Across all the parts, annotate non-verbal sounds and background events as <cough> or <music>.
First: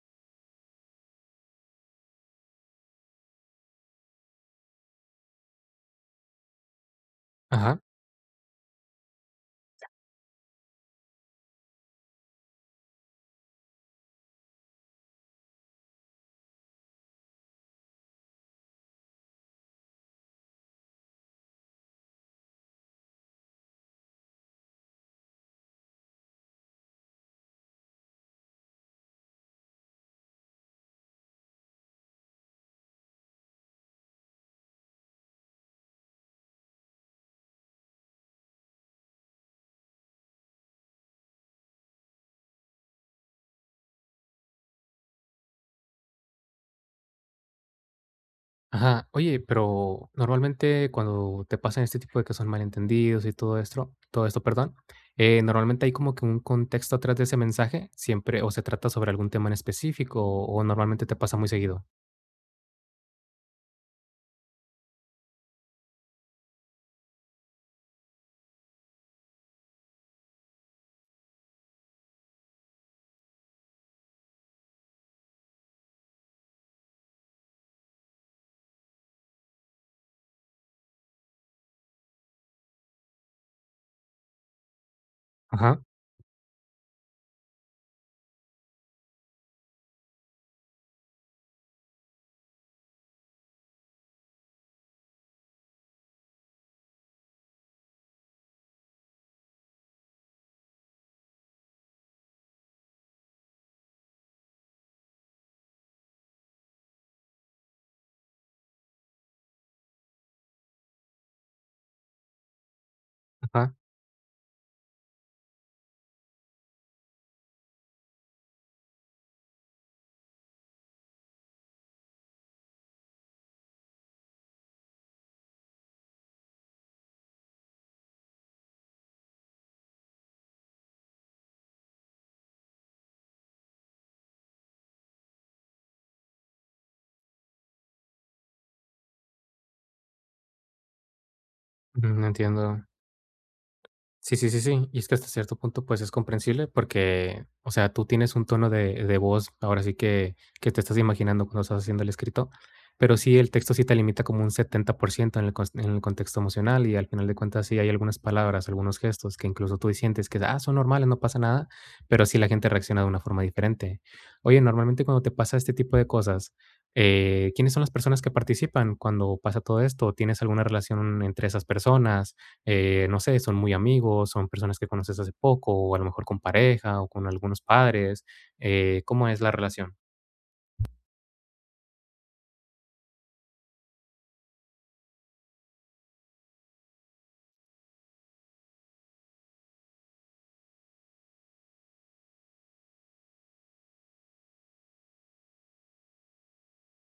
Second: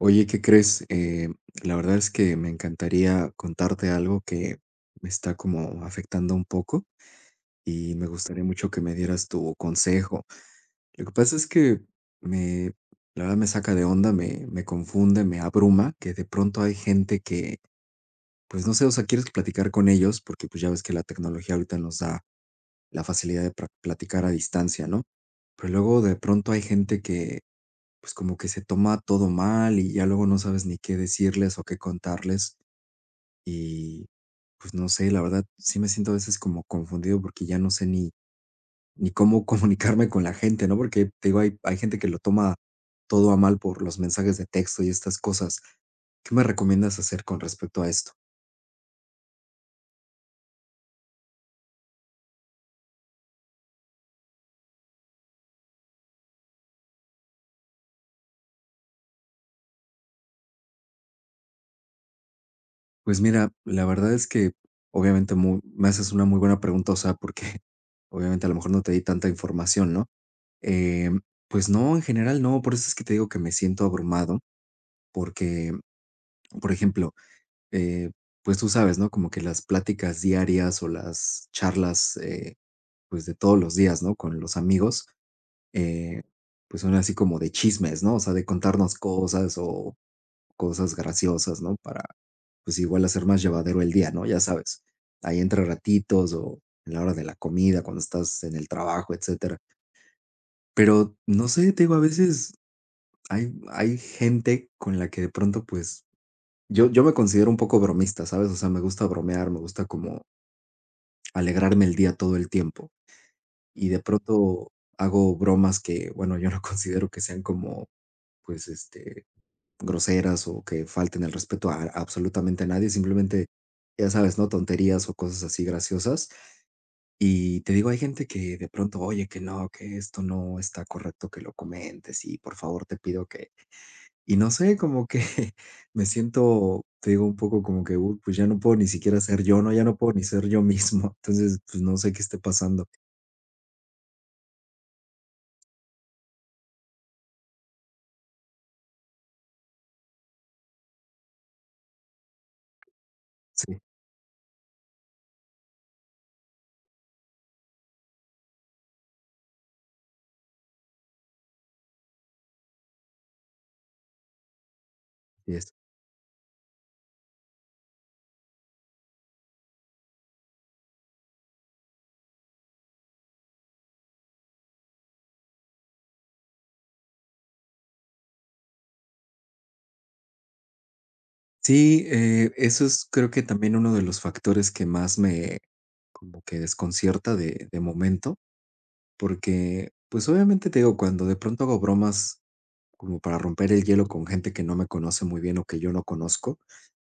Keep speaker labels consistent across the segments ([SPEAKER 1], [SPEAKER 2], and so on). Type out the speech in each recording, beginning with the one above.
[SPEAKER 1] Oye, ¿qué crees? La verdad es que me encantaría contarte algo que me está como afectando un poco
[SPEAKER 2] Ajá,
[SPEAKER 1] y me gustaría mucho que me dieras tu consejo. Lo que pasa es que me, la verdad me saca de onda, me confunde, me abruma, que de pronto hay gente que, pues no sé, o sea, quieres platicar con ellos porque pues ya ves que la tecnología ahorita nos da la facilidad de platicar a distancia, ¿no? Pero luego de pronto hay gente que pues, como que se toma todo mal, y ya luego no sabes ni qué decirles o qué contarles. Y, pues, no sé, la verdad, sí me siento a veces como confundido, porque ya no sé ni cómo <laughs> comunicarme con la gente, ¿no? Porque, te digo, hay gente que lo toma todo a mal por los mensajes de texto y estas cosas. ¿Qué me recomiendas hacer con respecto a esto?
[SPEAKER 2] ajá. Oye, pero normalmente cuando te pasan este tipo de que son malentendidos y todo esto, perdón, normalmente hay como que un contexto atrás de ese mensaje, siempre, o se trata sobre algún tema en específico, o normalmente te pasa muy seguido.
[SPEAKER 1] Pues mira, la verdad es que, obviamente, mu me haces una muy buena pregunta, o sea, porque <laughs> obviamente a lo mejor no te di tanta información, ¿no? Em, pues no, en general no, por eso es que te digo que me siento abrumado, porque, por ejemplo, eh, pues tú sabes, ¿no? Como que las pláticas diarias o las charlas, pues de todos los días, ¿no? Con los amigos,
[SPEAKER 2] Ajá,
[SPEAKER 1] eh, pues son así como de chismes, ¿no? O sea, de contarnos cosas o cosas graciosas, ¿no? Para, pues igual hacer más llevadero el día, ¿no? Ya sabes, ahí entre ratitos o en la hora de la comida, cuando estás en el trabajo, etcétera. Pero no sé, te digo, a veces hay gente con la que de pronto, pues, yo me considero un poco bromista, ¿sabes? O sea, me gusta bromear, me gusta como alegrarme el día todo el tiempo.
[SPEAKER 2] ajá,
[SPEAKER 1] Y de pronto hago bromas que, bueno, yo no <laughs> considero que sean como, pues, groseras o que falten el respeto a absolutamente nadie, simplemente, ya sabes, ¿no? Tonterías o cosas así graciosas. Y te digo, hay gente que de pronto, oye, que no, que esto no está correcto que lo comentes y por favor te pido que. Y no sé, como que <laughs> me siento, te digo, un poco como que, uy, pues ya no puedo ni siquiera ser yo, ¿no? Ya no puedo ni ser yo mismo. <laughs> Entonces, pues no sé qué esté
[SPEAKER 2] entiendo.
[SPEAKER 1] pasando.
[SPEAKER 2] Sí, sí, sí, sí. Y es que hasta cierto punto, pues, es comprensible porque, o sea, tú tienes un tono de voz, ahora sí que te estás imaginando cuando estás haciendo el escrito, pero sí, el texto
[SPEAKER 1] Sí,
[SPEAKER 2] sí te limita como un 70% en el cons en el contexto emocional, y al final de cuentas sí hay algunas palabras, algunos gestos que incluso tú sientes que, ah, son normales, no pasa nada, pero sí la gente reacciona de una forma diferente. Oye, normalmente cuando te
[SPEAKER 1] así
[SPEAKER 2] pasa
[SPEAKER 1] es.
[SPEAKER 2] este tipo de cosas, ¿quiénes son las personas que participan cuando pasa todo esto? ¿Tienes alguna relación entre esas personas? No sé, son muy amigos, son personas que conoces hace poco, o a lo mejor con pareja, o con algunos padres. ¿Cómo es la relación?
[SPEAKER 1] Sí, eso es creo que también uno de los factores que más me como que desconcierta de momento, porque pues obviamente te digo, cuando de pronto hago bromas como para romper el hielo con gente que no me conoce muy bien o que yo no conozco,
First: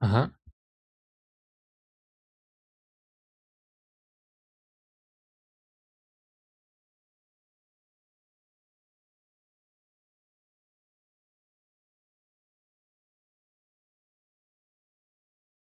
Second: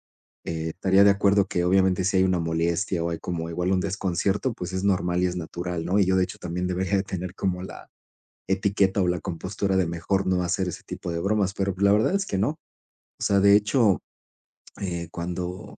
[SPEAKER 2] Ajá,
[SPEAKER 1] eh, estaría de acuerdo que obviamente si hay una molestia o hay como igual un desconcierto, pues es normal y es natural, ¿no? Y yo de hecho también debería de tener como la etiqueta o la compostura de mejor no hacer ese tipo de bromas, pero la verdad es que no. O sea, de hecho, cuando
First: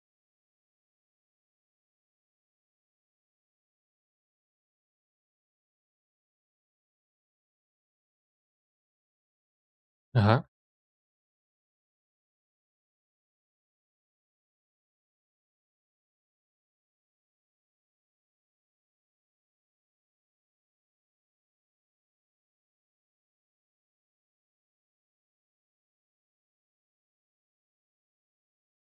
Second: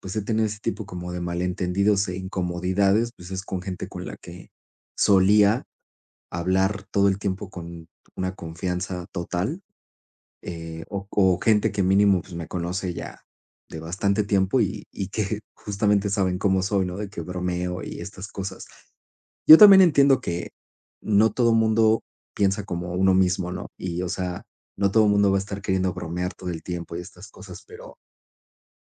[SPEAKER 1] pues he tenido ese tipo como de malentendidos e incomodidades, pues es con gente con la que solía hablar todo el tiempo con una confianza total.
[SPEAKER 2] ajá.
[SPEAKER 1] O, o gente que mínimo pues, me conoce ya de bastante tiempo y que <laughs> justamente saben cómo soy, ¿no? De que bromeo y estas cosas. Yo también entiendo que no todo mundo piensa como uno mismo, ¿no? Y, o sea, no todo mundo va a estar queriendo bromear todo el tiempo y estas cosas, pero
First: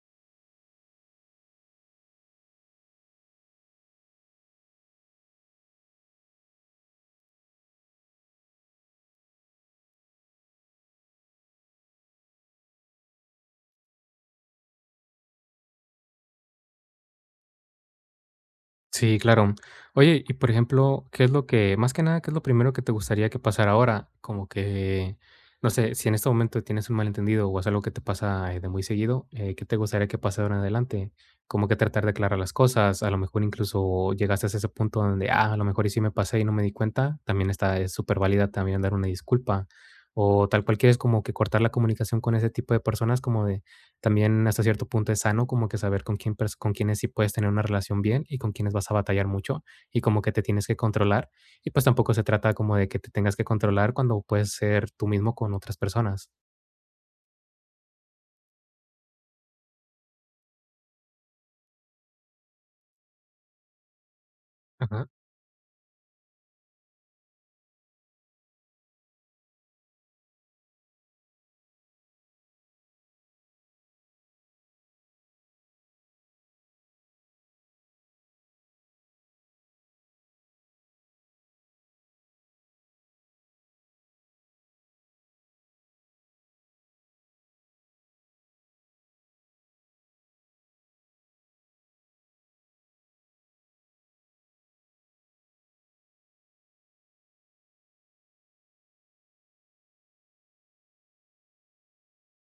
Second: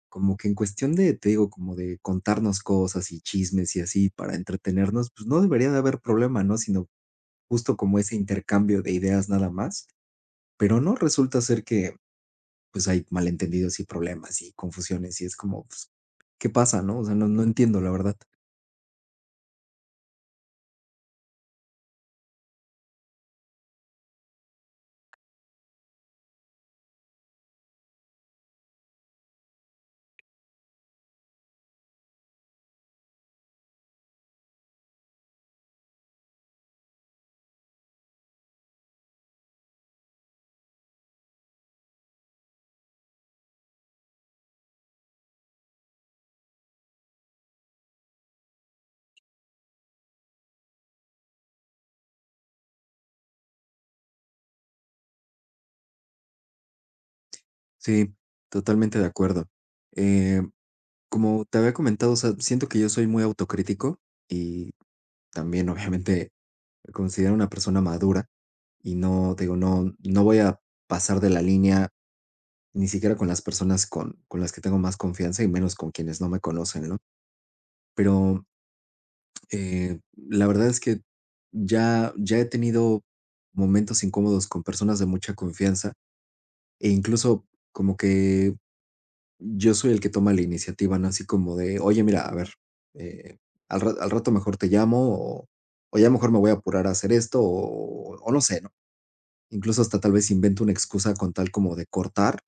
[SPEAKER 1] como que en cuestión de, te digo, como de contarnos cosas y chismes y así para entretenernos, pues no debería de haber problema, ¿no? Sino justo como ese intercambio de ideas nada más, pero no resulta ser que pues hay malentendidos y problemas y confusiones y es como, pues, ¿qué pasa, no? O sea, no, no entiendo, la verdad.
[SPEAKER 2] Sí, claro. Oye, y por ejemplo, ¿qué es lo que, más que nada, qué es lo primero que te gustaría que pasara ahora? Como que, no sé, si en este momento tienes un malentendido o es algo que te pasa de muy seguido, ¿qué te gustaría que pasara ahora en adelante? Como que tratar de aclarar las cosas, a lo mejor incluso llegaste a ese punto donde, ah, a lo mejor y sí me pasé y no me di cuenta, también está, es súper válida también dar una disculpa. O tal cual quieres como que cortar la comunicación con ese tipo de personas, como de, también hasta cierto punto es sano como que saber con quién pers con quiénes sí puedes tener una relación bien y con quiénes vas a batallar mucho y como que te tienes que controlar. Y, pues, tampoco se trata como de que te tengas que controlar cuando puedes ser tú mismo con otras personas.
[SPEAKER 1] Sí, totalmente de acuerdo. Eh, Como te había comentado, o sea, siento que yo soy muy autocrítico y
[SPEAKER 2] Ajá,
[SPEAKER 1] también <laughs> obviamente me considero una persona madura y no, te digo, no, no voy a pasar de la línea ni siquiera con las personas con las que tengo más confianza y menos con quienes no me conocen, ¿no? Pero la verdad es que ya he tenido momentos incómodos con personas de mucha confianza e incluso como que yo soy el que toma la iniciativa, ¿no? Así como de, oye, mira, a ver, eh, al rato mejor te llamo o, o ya mejor me voy a apurar a hacer esto o no sé, ¿no? Incluso hasta tal vez invento una excusa con tal como de cortar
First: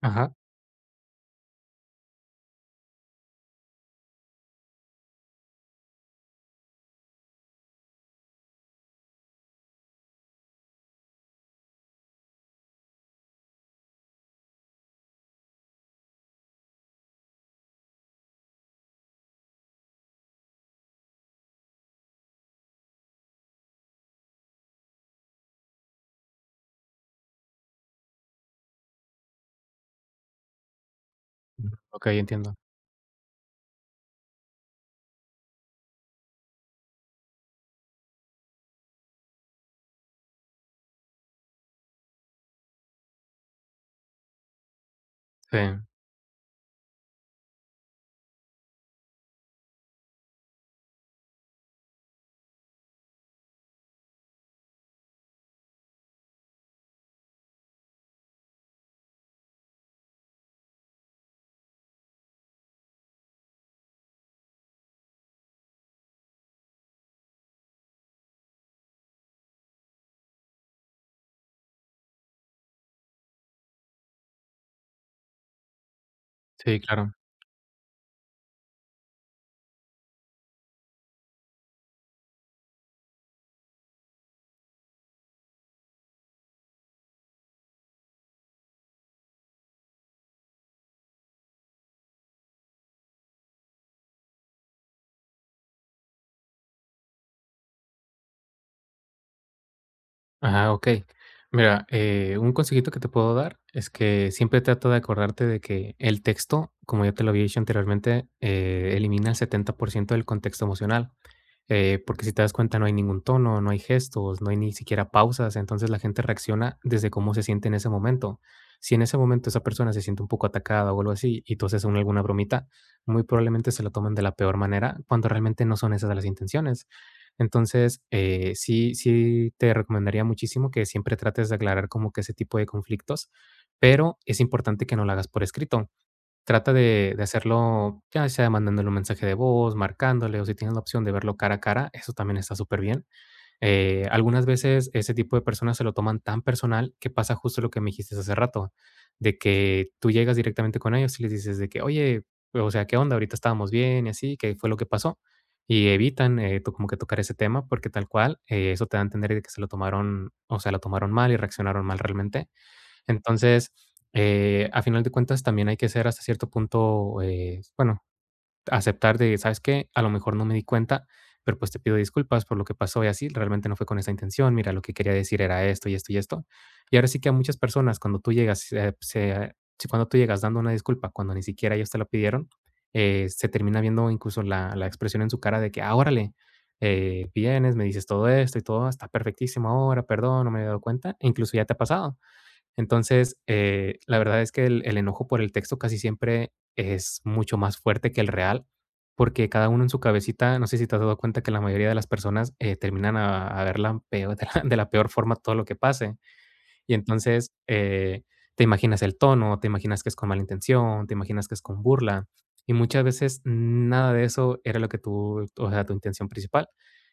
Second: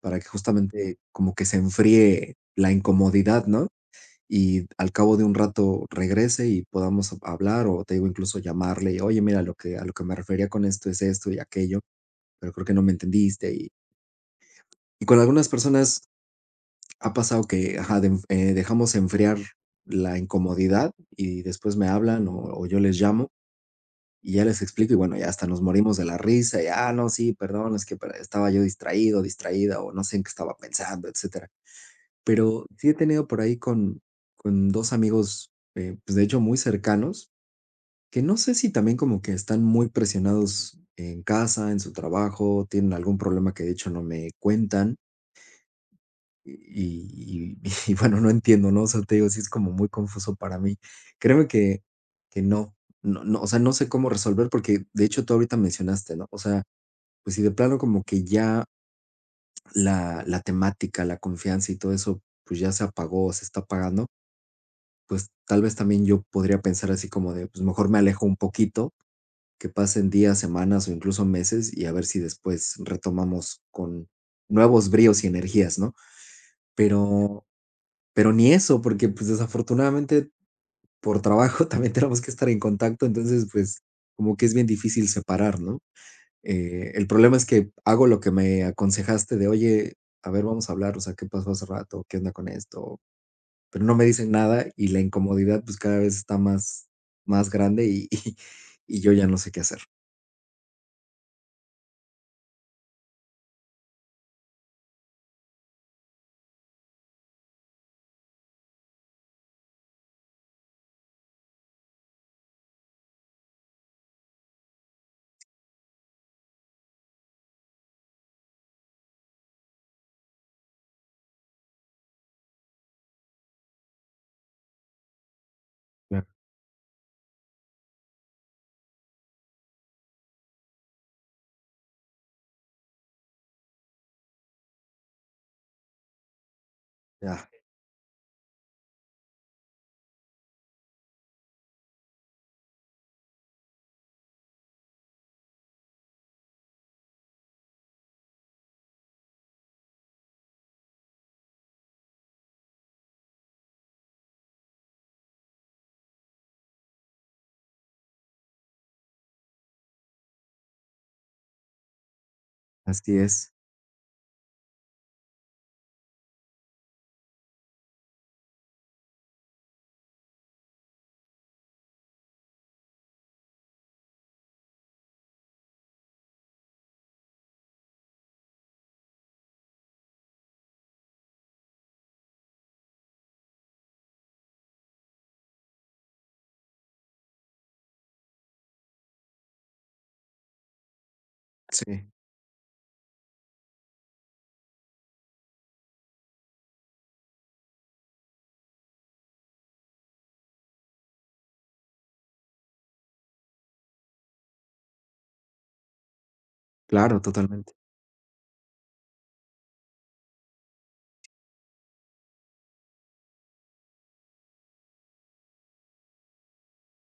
[SPEAKER 1] para que
[SPEAKER 2] ajá.
[SPEAKER 1] justamente como que se enfríe la incomodidad, ¿no? Y al cabo de un rato regrese y podamos hablar o te digo incluso llamarle y oye, mira, lo que, a lo que me refería con esto es esto y aquello, pero creo que no me entendiste. Y con algunas personas ha pasado que ajá, dejamos enfriar la incomodidad y después me hablan o yo les llamo y ya les explico y bueno, ya hasta nos morimos de la risa y ah, no, sí, perdón, es que estaba yo distraído, distraída o no sé en qué estaba pensando, etcétera.
[SPEAKER 2] Mm, okey, entiendo.
[SPEAKER 1] Pero sí he tenido por ahí con dos amigos, pues de hecho muy cercanos, que no sé si también como que están muy presionados en casa, en su trabajo, tienen algún problema que de hecho no me cuentan
[SPEAKER 2] Sí,
[SPEAKER 1] y, y- <laughs> y bueno, no entiendo, ¿no? O sea, te digo, sí es como muy confuso para mí. Créeme que no, no, no, o sea, no sé cómo resolver porque de hecho tú ahorita mencionaste, ¿no? O sea, pues si de plano como que ya la temática, la confianza y todo eso, pues ya se apagó o se está apagando, pues tal vez también yo podría pensar así como de, pues mejor me alejo un poquito que pasen días, semanas o incluso meses y a ver si después retomamos con nuevos bríos y energías, ¿no?
[SPEAKER 2] sí, claro.
[SPEAKER 1] Pero pero ni eso, porque, pues, desafortunadamente por trabajo <laughs> también tenemos que estar en contacto, entonces, pues, como que es bien difícil separar, ¿no? El problema es que hago lo que me aconsejaste de: "Oye, a ver, vamos a hablar, o sea, ¿qué pasó hace rato? ¿Qué onda con esto?". Pero no me dicen nada y la incomodidad, pues, cada vez está más grande y <laughs> y yo ya no sé qué hacer.
[SPEAKER 2] Ajá, okey. Mira, un consejito que te puedo dar es que siempre trata de acordarte de que el texto, como ya te lo había dicho anteriormente, elimina el 70% del contexto emocional. Porque si te das cuenta, no hay ningún tono, no hay gestos, no hay ni siquiera pausas, entonces la gente reacciona desde cómo se siente en ese momento. Si en ese momento esa persona se siente un poco atacada o algo así y tú haces alguna bromita, muy probablemente se lo tomen de la peor manera cuando realmente no son esas las
[SPEAKER 1] Claro.
[SPEAKER 2] intenciones. Entonces, sí, sí te recomendaría muchísimo que siempre trates de aclarar como que ese tipo de conflictos, pero es importante que no lo hagas por escrito. Trata de
[SPEAKER 1] Ya,
[SPEAKER 2] hacerlo, ya sea mandándole un mensaje de voz, marcándole, o si tienes la opción de verlo cara a cara, eso también está superbién. Algunas veces ese tipo de personas se lo toman tan personal que pasa justo lo que me dijiste hace rato, de que tú llegas directamente con ellos y les dices de que: "Oye, o sea, ¿qué onda? Ahorita estábamos bien y así, ¿qué fue lo que pasó?". Y evitan, to como que tocar ese tema, porque tal cual, eso te da a entender de que se lo tomaron, o sea, lo tomaron mal y reaccionaron mal realmente.
[SPEAKER 1] así es.
[SPEAKER 2] Entonces, a final de cuentas, también hay que ser hasta cierto punto, bueno, aceptar de, ¿sabes qué? A lo mejor no me di cuenta, pero pues te pido disculpas por lo que pasó y así, realmente no fue con esa intención, mira, lo que quería decir era esto y esto y esto. Y ahora sí que a muchas personas, cuando tú llegas, si cuando tú llegas dando una disculpa, cuando ni siquiera ellos te la pidieron, se termina viendo incluso la expresión en su cara de que, ah, órale, vienes, me dices todo esto y todo, está perfectísimo ahora, perdón, no me había dado cuenta, e incluso ya te ha
[SPEAKER 1] Sí,
[SPEAKER 2] pasado. Entonces, la verdad es que el enojo por el texto casi siempre es mucho más fuerte que el real, porque cada uno en su cabecita, no sé si te has dado cuenta que la mayoría de las personas, terminan a ver la peor <laughs> de la peor forma todo lo que pase. Y
[SPEAKER 1] claro,
[SPEAKER 2] entonces,
[SPEAKER 1] totalmente.
[SPEAKER 2] te imaginas el tono, te imaginas que es con mala intención, te imaginas que es con burla, y muchas veces nada de eso era lo que tú, o sea, tu intención principal.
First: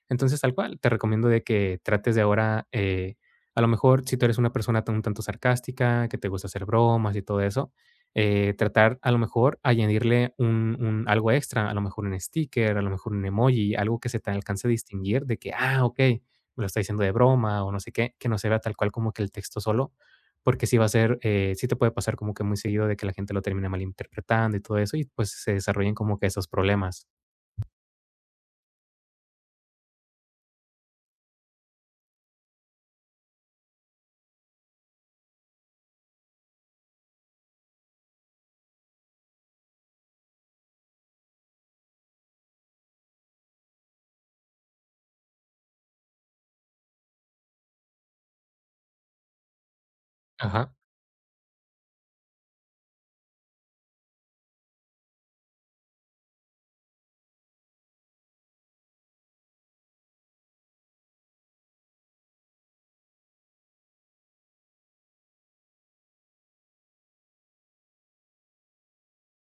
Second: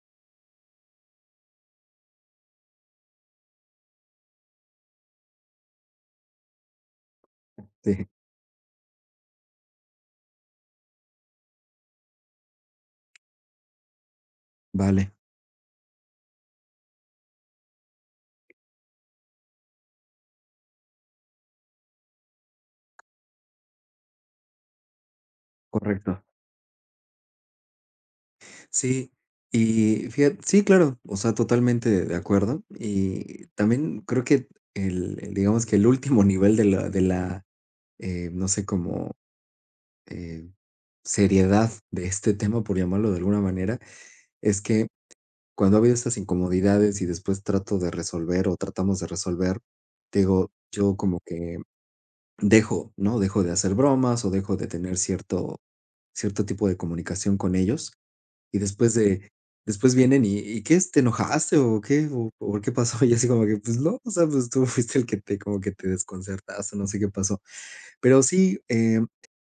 [SPEAKER 2] Entonces, tal cual, te recomiendo de que trates de ahora, a lo mejor, si tú eres una persona un tanto sarcástica, que te gusta hacer bromas y todo eso,
[SPEAKER 1] Sí,
[SPEAKER 2] tratar a lo mejor añadirle un algo extra, a lo mejor un sticker, a lo mejor un emoji, algo que se te alcance a
[SPEAKER 1] vale,
[SPEAKER 2] distinguir de que, ah, ok, me lo está diciendo de broma o no sé qué, que no se vea tal cual como que el texto solo, porque sí va a ser, sí te puede pasar como que muy seguido de que la gente lo termina malinterpretando y todo eso, y pues se desarrollen como
[SPEAKER 1] correcto.
[SPEAKER 2] que esos problemas.
[SPEAKER 1] Sí, y fíjate, sí, claro, o sea, totalmente de acuerdo. Y también creo que digamos que el último nivel de la, no sé, como eh, seriedad de este tema, por llamarlo de alguna manera, es que cuando ha habido estas incomodidades y después trato de resolver o tratamos de resolver, te digo,
[SPEAKER 2] Ajá.
[SPEAKER 1] yo como que dejo, ¿no? Dejo de hacer bromas o dejo de tener cierto cierto tipo de comunicación con ellos, y después de después vienen ¿y qué? ¿Te enojaste o qué? ¿O por qué pasó? <laughs> Y así como que, pues no, o sea, pues tú fuiste el que te como que te desconcertaste, no sé qué pasó. Pero sí,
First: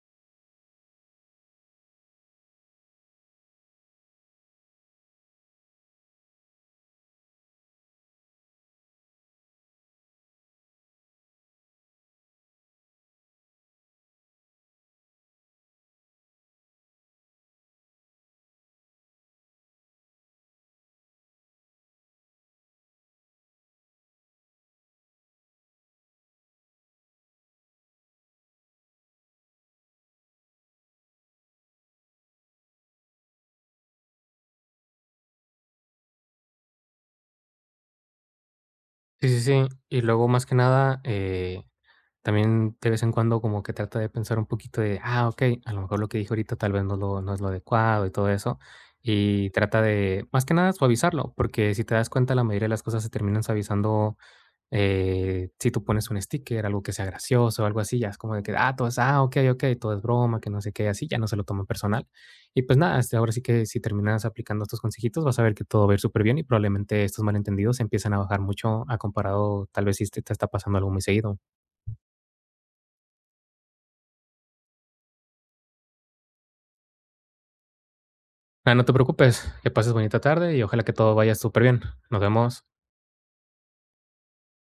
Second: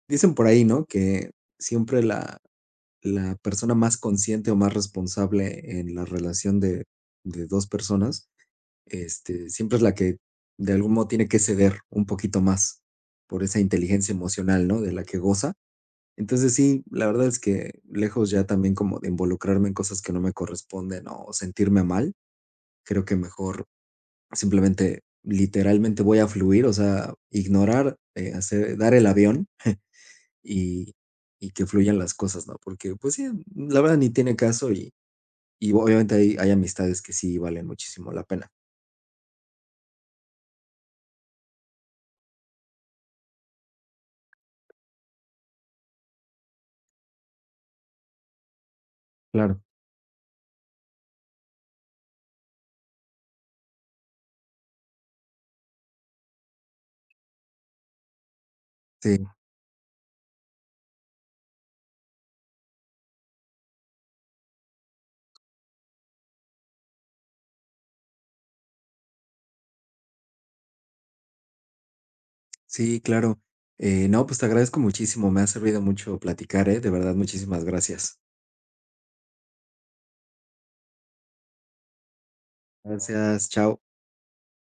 [SPEAKER 1] dicen por ahí, ¿no? Que siempre la persona más consciente o más responsable en la relación de 2 personas, este, siempre es la que de algún modo tiene que ceder un poquito más por esa inteligencia emocional, ¿no? De la que goza. Entonces sí, la verdad es que lejos ya también como de involucrarme en cosas que no me corresponden o sentirme mal, creo que mejor simplemente, literalmente voy a fluir, o sea, ignorar, hacer dar el avión y y que fluyan las cosas, ¿no? Porque, pues sí, la verdad ni tiene caso y obviamente hay amistades que sí valen muchísimo la pena.
[SPEAKER 2] Sí, sí, sí. Y luego, más que nada, también de vez en cuando como que trata de pensar un poquito de, ah, okey, a lo mejor lo que dije ahorita tal vez no es lo adecuado y todo eso, y
[SPEAKER 1] Claro.
[SPEAKER 2] trata de, más que nada, suavizarlo, porque si te das cuenta, la mayoría de las cosas se terminan suavizando, si tú pones un sticker, algo que sea gracioso, algo así, ya es como de que, ah, todo es,
[SPEAKER 1] Sí,
[SPEAKER 2] ah, okey, okey, todo es broma, que no sé qué, así, ya no se lo toman personal. Y pues nada, este, ahora sí que si terminas aplicando estos consejitos, vas a ver que todo va a ir súper bien y probablemente estos malentendidos empiezan a bajar mucho a comparado, tal vez si te está pasando algo muy seguido.
[SPEAKER 1] sí, claro. No, pues te agradezco muchísimo, me ha servido mucho platicar, ¿eh? De verdad, muchísimas gracias.
[SPEAKER 2] Ah, no te preocupes, que pases bonita tarde y ojalá que todo vaya súper bien. Nos vemos.
[SPEAKER 1] Gracias, chao.